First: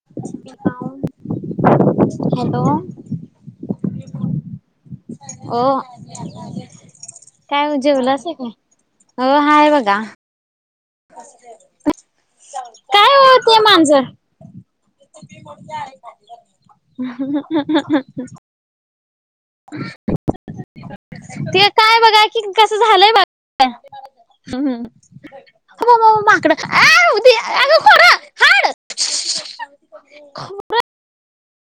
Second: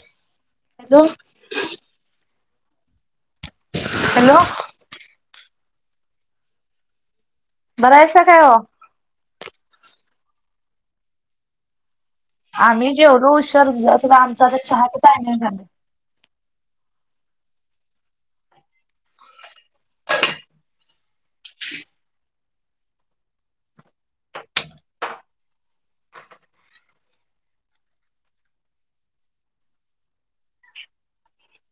[inaudible] Hello. Hello. Hello. वो काय वो बरं आहेसा जेवलासा काय? ओ? हो हाय बघा. [inaudible] आम्ही काय जेवलो हो ते उशर मांजर जरा आमच आता चहाच टायमिंग झाली. [inaudible] [inaudible] ते काय बघा कि, कस झालंय बघा. हम‌्. [inaudible] खोबरं.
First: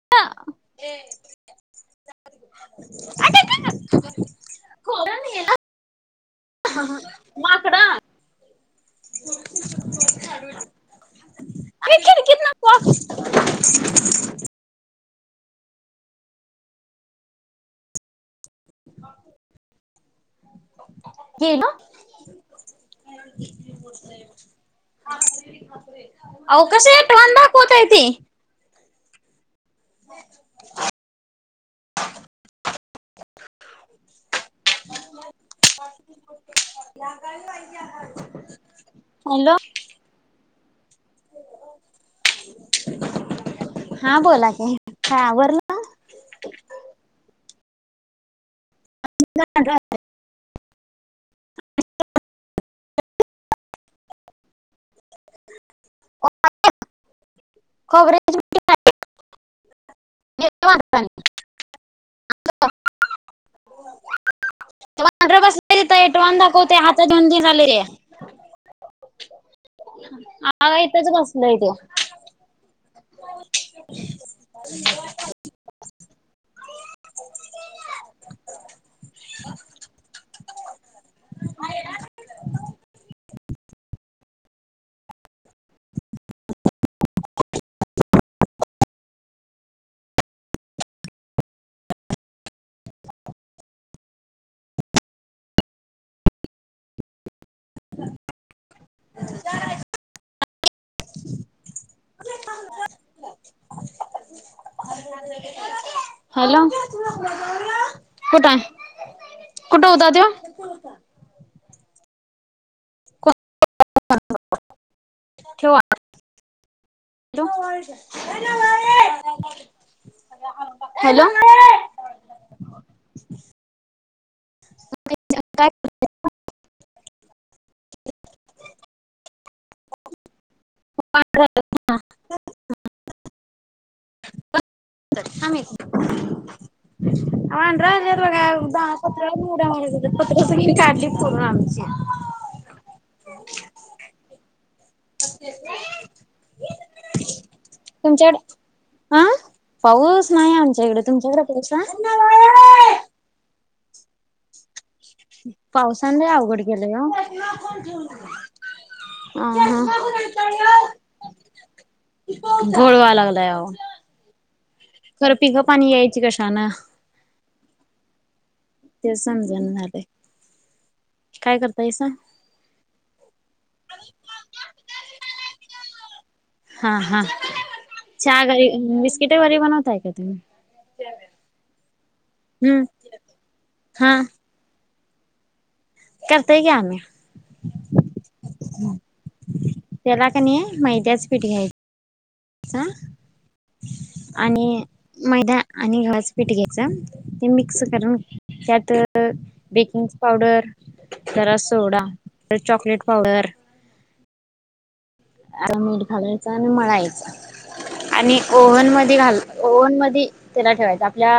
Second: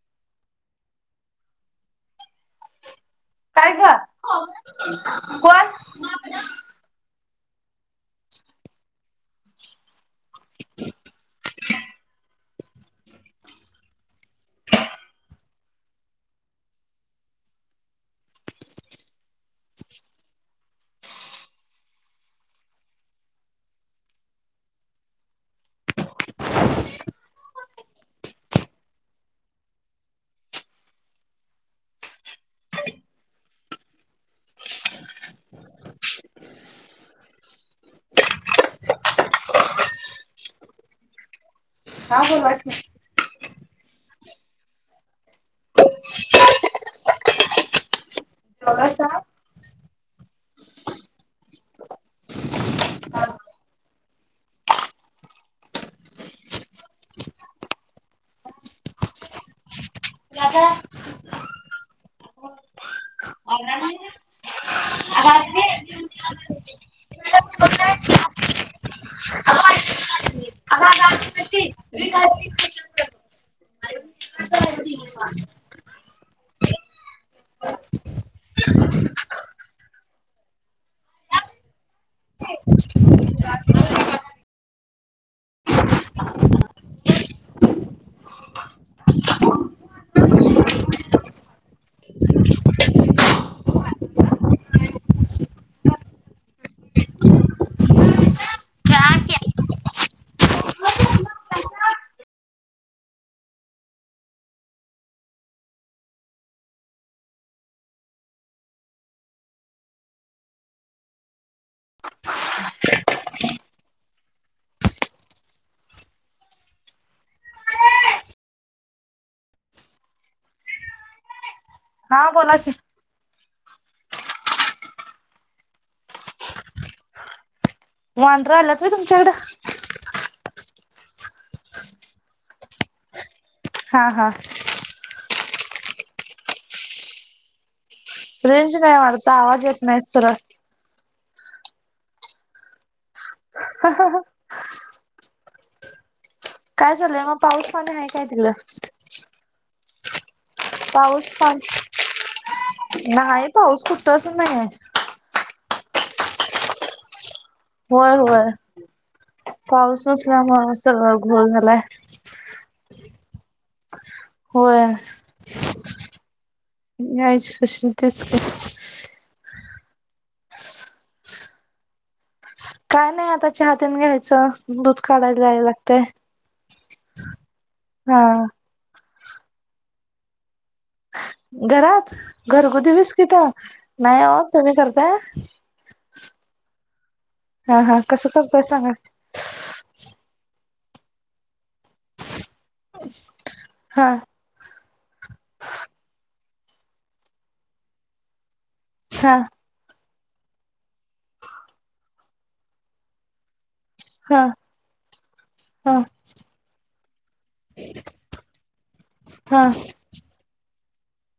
[unintelligible] काय ग? कोण? माकडं. खिडकीतन वाक गेलं? अव कसं ये तोंड दाखवतय ते. [inaudible] [inaudible] [inaudible] हॅलो. हा बोला की. हा बोला की, काय आवरलं? जेवलसा? [unintelligible] [unintelligible] खोबऱ्याची नेल वांडरानी. [inaudible] ते वानडर बसलेलित ॲडव्हान दाखवतय. [unintelligible] आग इथच बसलंय ते. [inaudible] [inaudible] [unintelligible] [inaudible] [inaudible] [inaudible] [inaudible] हॅलो. कुठाय? कुठं हुता त्यो? [inaudible] ठीवा. Hello [unintelligible] hello. हा बोला की. वांडरं आल्यात व्हय तुमच्याकडं? [unintelligible] हा हा [inaudible] थांब एक वाडंरं आल्यात. तेच बघा रेंज दा नाही वाटत पत्र्यावरनं आवाज उड्या येत मारा नाही लागल्यात सरळ पत्रंं सगळी काढलीत पूर्ण आमची. हा ह ह [unintelligible] काय चाललंय मग पाऊस पण हाय काय तिकडं? हं. पाऊस नाही आमच्या हिकडं, तुमच्याकडं पाऊस हाय? कृष्णाबाळे नाही पाऊस कुठंच नाही हाय. पावसान ल‌ई अवघड केलंय ओ. ह होय होय हं चष्मा पाऊस कुणाचा हाय नसल्यामुळे यो? सगळं घोळ झालाय घोळ व्हा लागलाय अवो. होय. खरं पिकं पाणी यायची कशानं. यायची कशी तेच की. तेच समजना झालंय, काय करतायसा? काय नाही आता चहा तेन घ्यायचं, दूध काढायला जायाला लागतंय. हा हा हा चहा घरी बिस्किट घरी बनवताय का तुम्ही? घरात हम्म घरगुती बिस्किटं हा. नाही वो. तुम्ही करताय? करतोय की आम्ही. हा हा कसं करताय सांगा. त्याला का नाही मैद्याच पीठ घ्यायचं, आ हां.. आणि मैदा आणि घवाचं पीठ घ्यायचं ते मिक्स करून त्यात त हा बेकिंग पावडर, जरा सोडा, जरा चॉकलेट पावडर, हा आता हा मीठ घालायचा आणि मळायचं. आणि ओव्हन मध्ये घाल हा ओव्हन मधी त्याला ठेवायचं आपल्या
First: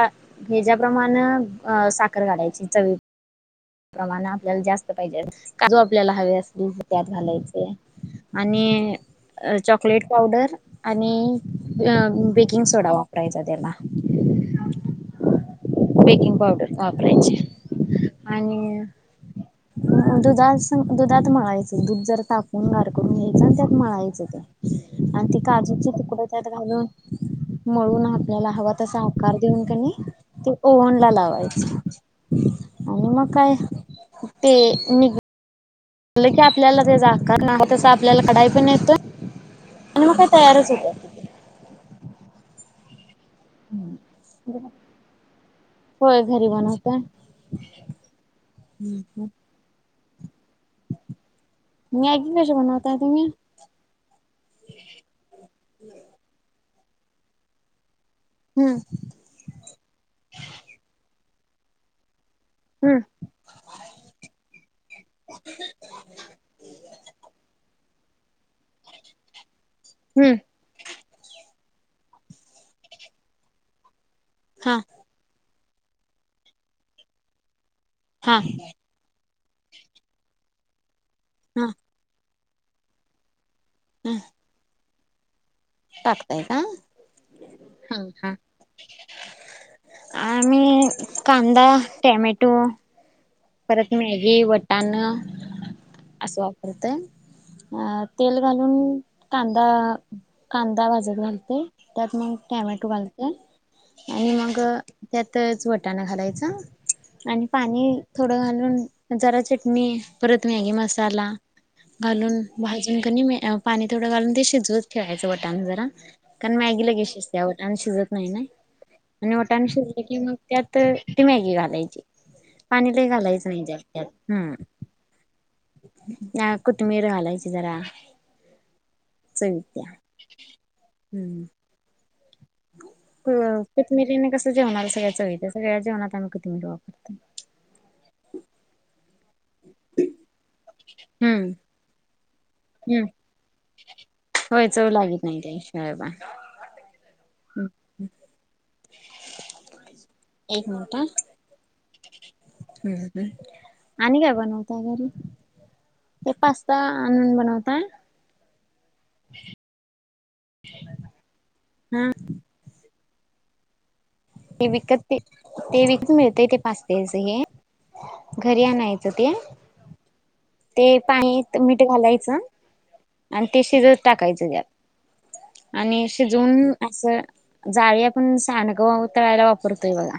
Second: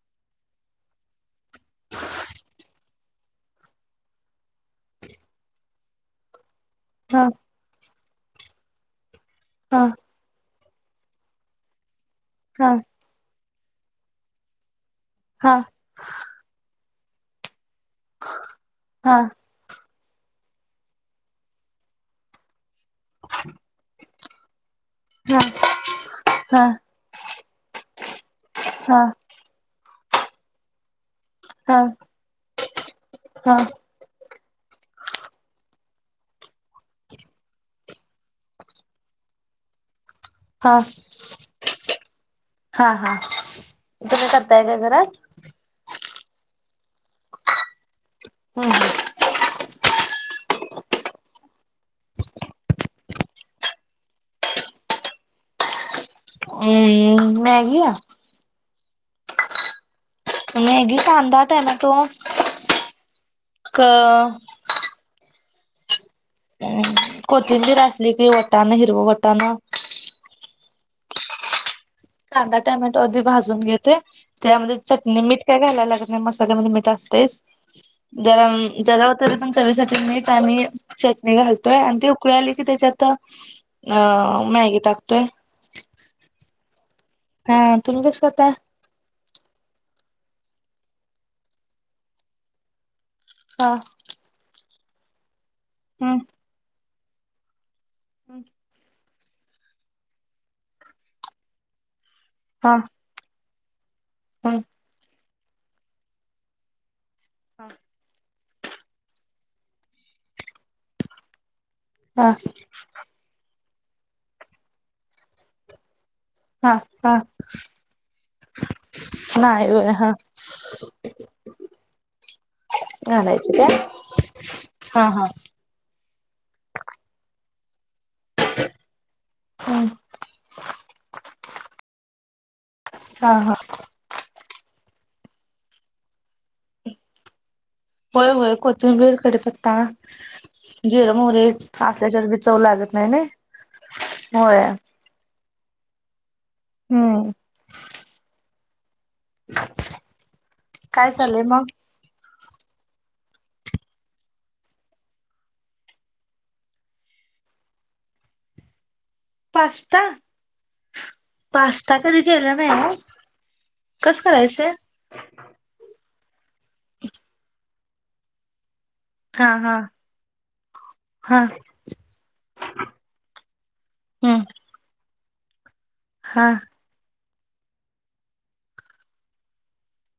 ह्याच्याप्रमाण अ साखर घालायची चवी प्रमाणं आपल्याला जास्त पाहिजेल, काजू आपल्याला हवे असतील त्यात हा घालायचे. आणि हा चॉकलेट पावडर आणि बेकिंग हा सोडा वा परायचा तेला. हा... बेकिंग पावडर वापरायचे आणि. हा दुधात दुधात मळायचं दुध जर तापून गार करून घ्यायचं आणि त्यात मळायचं ते. आणि ती हा काजूचे तुकड त्यात हा घालून. म्हळून आपल्याला हव हा तसा आकार देऊन त्यांनी. ओओन ला लावायच हा आणि मग काय हा ते निघ. की आपल्याला ज जाकार नाही तस आपल्याला कढाई पण येतोय आणि मग काय तयारच हा होत. हा हा इथे काय करताय का घरात. होय भरी बनवते. हम ह. ह ह. मीॅगी कश बनवता तुम्ही. अम्म मॅगया. हम्म. तम हग खदा टाम त. हम. का? कोथिंबीर असली की वटाान हिरव वटान. हम्म. कांदा टोमॅटो आधी भाजून घेते हा त्यामध्ये च. मीठ काय घालायला लागत नाही मसाल्यामध्ये, मीठ असतेयज हा जरा जरा. तरी पण चवीसाठी मीठ आणि चटणी हा घालतोय, आणि ते उकळी आली की त्याच्यात. अ हा मॅगी टाकतोय. टाकताय का. हा तुम्ही कस करता. आम्ही कांदा टेमॅटो. हा परत मॅगी वटाणा. हम्म. वापरतय अ तेल घालून. कांदा कांदा भाजत घालते त्यात मग हा टॅमॅटो घालते. आणि मग त्यातच वटाणा घालायचा आणि ह पाणी. थोडं घालून जरा चटणी परत मॅगी मसाला. हा घालून भाजून कणी पाणी थोडं घालून ते शिजवत ठेवायचं वटाणा जरा. कारण हा मॅगी लगेच हा शिजते आव आणि अन्न शिजत नाही ना. आणि मटण नाही होय शिजल हा की मग त्यात ती मॅगी घालायची. पाणी लई घालायच घालायची नाही काय ज्यात त्यात हम्. हा हा. हा कोथिंबीर घालायची जरा. हम्म चवित्या हम्म. हा हा कोथिंबीरिन कसं जेवणाला सगळ्या चव येतेय तर सगळ्या जेवणात आम्ही. कोथिंबीर वापरतो होय होय कोथिंबीर कडी पत्ता जिर मोहरी. हम्म असल्याच्या बी. चव लागत हम्म नाही नाही होय चव लागत नाही त्याशिवाय प. हम्म. हम्. मिनिट हा काय हम्म चाललय मग. आणि काय बनवता घरी. ते पास्ता आणून बनवताय. पास्ता, पास्ता हा कधी केला नाही ओ. ते विकत ते ते विकत मिळतय ते पास्तेच ते हे घरी आणय. हा हा. ते हा पाण्यात मीठ घालायचं आणि ते शिजत हम्म टाकायचं त्यात. आणि हा शिजवून. असं जाळी आपण सांडगं तळायला वापरतोय बघा.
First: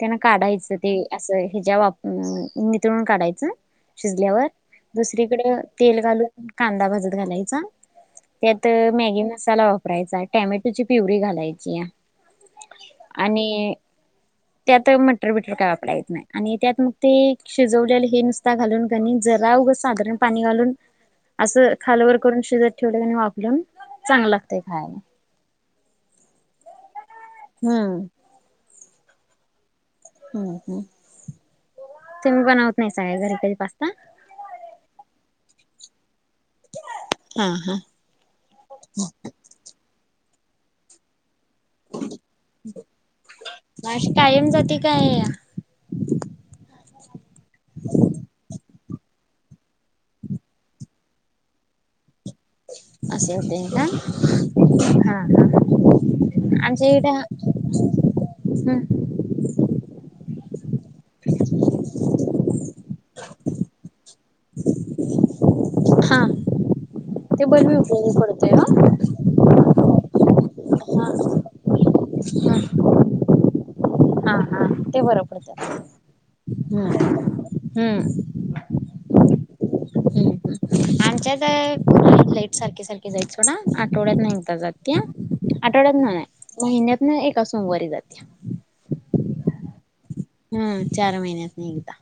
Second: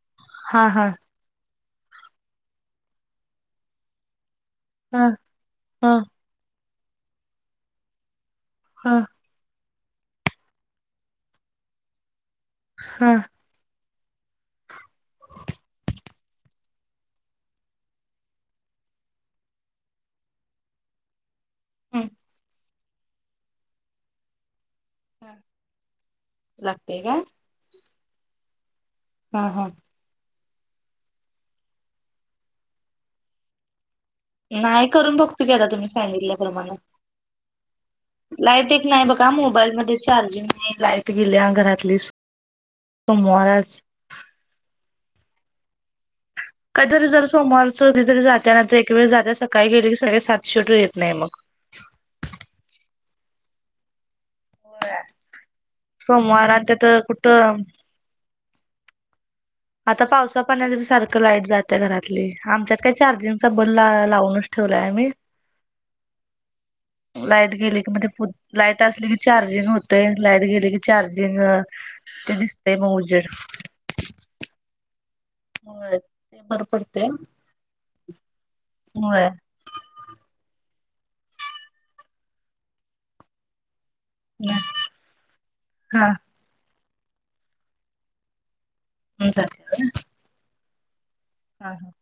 त्यांना हा काढायचं ते हा असं ह्याच्या वाप नितळून काढायचं शिजल्यावर. हा दुसरीकड हा तेल घालून कांदा भाजत घालायचा त्यात हा मॅगी मसाला वापरायचा टेमॅटोची प्युरी घालायची आणि..... हम. त्यात मटर बिटर काय वापर येत नाही आणि त्यात मग ते शिजवलेलं हे नुसता घालून कनी. जरा उग साधारण पाणी घालून असं हम्म खालवर करून शेजत ठेवलं वा. चांगल लागत खायला. [inaudible] लागते काय. हम्म. आ हा. हम् ह ते बनवत नाय सगळे घरी तरी पास्ता. नाय करून बघतूआता तुम्ही सांगितल्याप्रमाने. आ हा. लाईट एक नाय बघा मोबाईलमध्ये चार्जिंग नाय लाईट गेल्या घरात. लीस सोमवारच. मग अशी कायम जाती काय. काहीतरी जर सोमवारचं कधीरी जात्या नंतर एकवेेळी जात्या सकाळी गेली की सगळी सात शेवटी येत नाही मग. असशे होते ना. हा ह सोमवारांच्या आमच्या तर इथे कुठं हम् आता पावसा पाण्या सारखं लाईट जाते घरातली आमच्यात काय चार्जिंगचा बल लावूनच ठेवलाय आम्ही हा ते लाईट बल गेली की उपयोगी म्हणजे पडतोय लाईट ओ. असली की चार्जिंग होते. लाईट गेली की हा चार्जिंग ते हा. दिसतेय म उजेड. हा ते होय बरं ते बरं पडते पडत हम् हम्म होय ह्म आमच्याइथे लाईट सारखी सारखी जाय आ आठवड्यात नाही जात आठवड्यात हा नाही नाही महिन्यात ना एका सोमवारी जातीय हो ते ना हम्म चार महिन्यात न एकदा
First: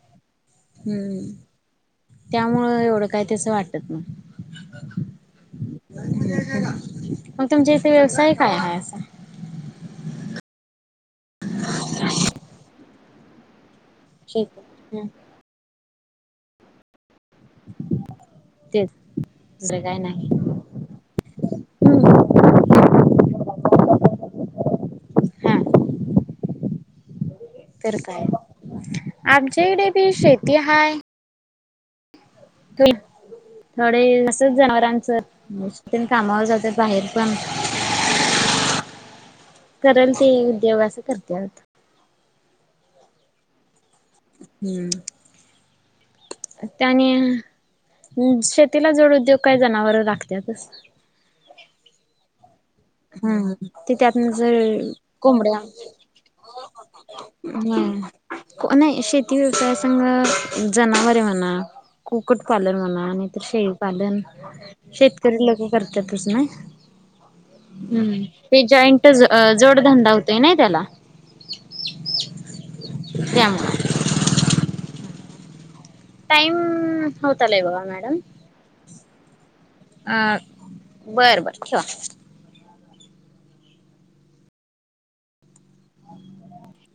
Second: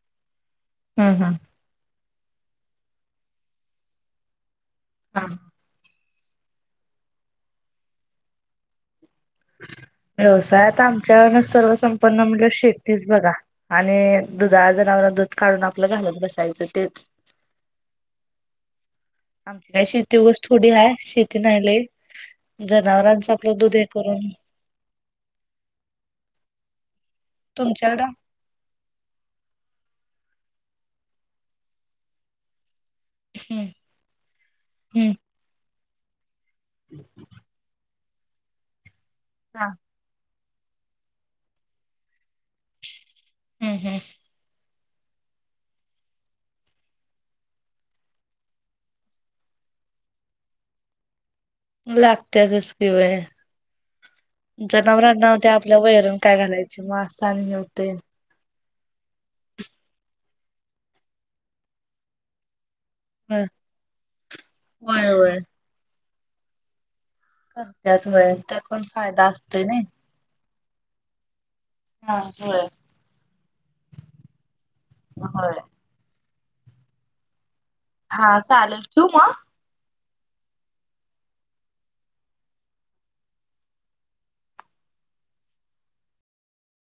हम्म.. त्यामुळं एवढं काय तस वाटत नाही हा मग तुमच्या इथे व्यवसाय काय आहे असा. व्यवसायात आमच्यान सर्वसंपन्न म्हणजे शेतीच बघा. आणि शेती दुधा हम्म जनावर दूध काढून आपलं घालत बसायचं तेच ते आमची काय शेती गोष्ट थोडी ह शेती नाहीले हम्म जनावरांचा आपला दूध हे करून, हा तर तुमच्याकडं काय मग? आमच्याइडे बी शेती हाय. [unintelligible] हम्म. थोडे असच जनावरांच हम्म [unintelligible] कामावर जातेत बाहेर पण. हा. [unintelligible] ते देवाचं करत्यात. हम्म हम्म. हम्म. त्याने शेतीला जोड उद्योग काय जनावर लागत्यातचं. लागत्यातचं. पिवळ्या, हम्म. ते त्यातन जर जनावरांना ते कोंबड्या आपल्या वैरून काय घालायचे म असं आणि हे होतंय. हम्म नाही शेती व्यवसायसंग जनावरे म्हणा, कुकुट पालन म्हणा नाहीतर होय शेळी, होय होय शेतकरी [unintelligible] करतातच ना. करत्यात हम्म, व्हय त्यात ते पण जॉईंटच फायदा अ असतोय जोड नई. धंदा होतोय ना त्याला. हा होय, त्यामुळे होय. टाईम होत आलय बघा मॅ हा चालेल ठेऊ मग? अ बरं बरं ठेवा.